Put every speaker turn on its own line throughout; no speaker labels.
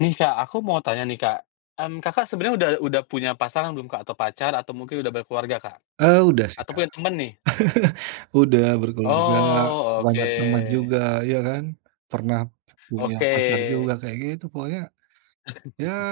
Nih Kak, aku mau tanya nih Kak. Kan, Kakak sebenernya udah udah punya pasangan belum Kak atau pacar atau mungkin udah berkeluarga Kak?
Eee, udah sih
Atau
Kak.
punya temen nih?
Udah berkeluarga,
Oh,
banyak teman
oke.
juga ya kan. Pernah punya
Oke.
pacar juga kayak gitu pokoknya, ya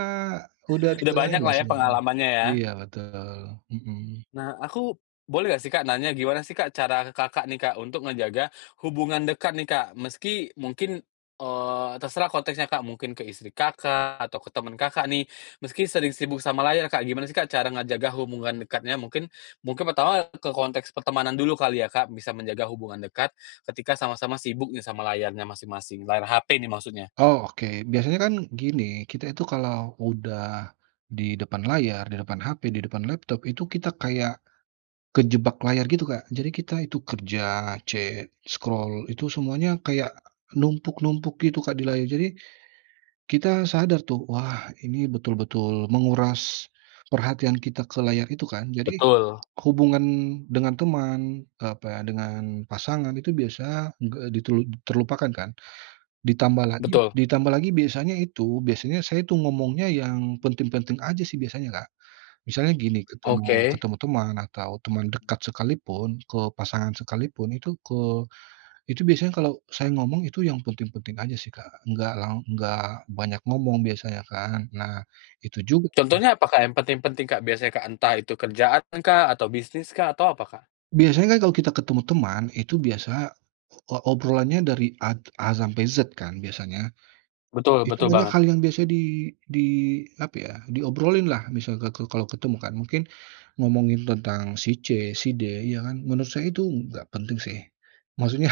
udah di
Udah
jalaninlah
banyaklah ya
semuanya.
pengalamannya ya?
Iya betul, mhm.
Nah, aku boleh nggak sih Kak nanya, gimana sih Kak cara ke Kakak nih Kak untuk ngejaga hubungan dekat nih Kak, meski mungkin, eee, terserah konteksnya Kak, mungkin ke istri Kakak atau ke temen Kakak nih meski sering sibuk sama layar Kak, gimana sih Kak cara ngejaga hubungan dekatnya? Mungkin mungkin pertama ke konteks pertemanan dulu kali ya Kak, bisa menjaga hubungan dekat ketika sama-sama sibuk nih sama layarnya masing-masing, layar HP ini maksudnya?
Oh, oke. Biasanya kan gini, kita itu kalau udah di depan layar, di depan HP, di depan laptop itu kita kayak kejebak layar gitu Kak. Jadi kita itu kerja, cek, scroll, itu semuanya kayak numpuk-numpuk gitu Kak di layar. Jadi kita sadar tuh, wah ini betul-betul menguras perhatian kita ke layar itu kan. Jadi
Betul.
hubungan dengan teman, eee, apa ya, dengan pasangan itu biasanya enggak di telu terlupakan kan. Ditambah lagi
Betul.
ditambah lagi biasanya itu, biasanya saya tuh ngomongnya yang penting-penting aja sih biasanya Kak. Misalnya gini, ketemu
Oke.
ketemu teman atau teman dekat sekalipun, ke pasangan sekalipun itu ke itu biasanya kalau saya ngomong itu yang penting-penting aja sih Kak. Nggak lang nggak banyak ngomong biasanya kan. Nah, itu juga tuh.
Contohnya apa Kak? Yang penting-penting Kak, biasanya Kak? Entah itu kerjaankah atau bisniskah atau apa Kak?
Biasanya kan kalau kita ketemu teman itu biasa o obrolannya dari A t A sampai Z kan biasanya?
Betul
Itu
betul
banyak
banget.
hal yang biasa di di apa ya, diobrolinlah, misalkan ka kalau ketemu kan. Mungkin ngomongin tentang si C, si D, ya kan? Menurut saya itu nggak penting sih. Maksudnya,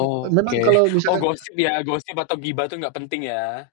me
oke.
memang kalau
Oh,
misalkan
gosip ya. Gosip atau gibah itu nggak penting ya.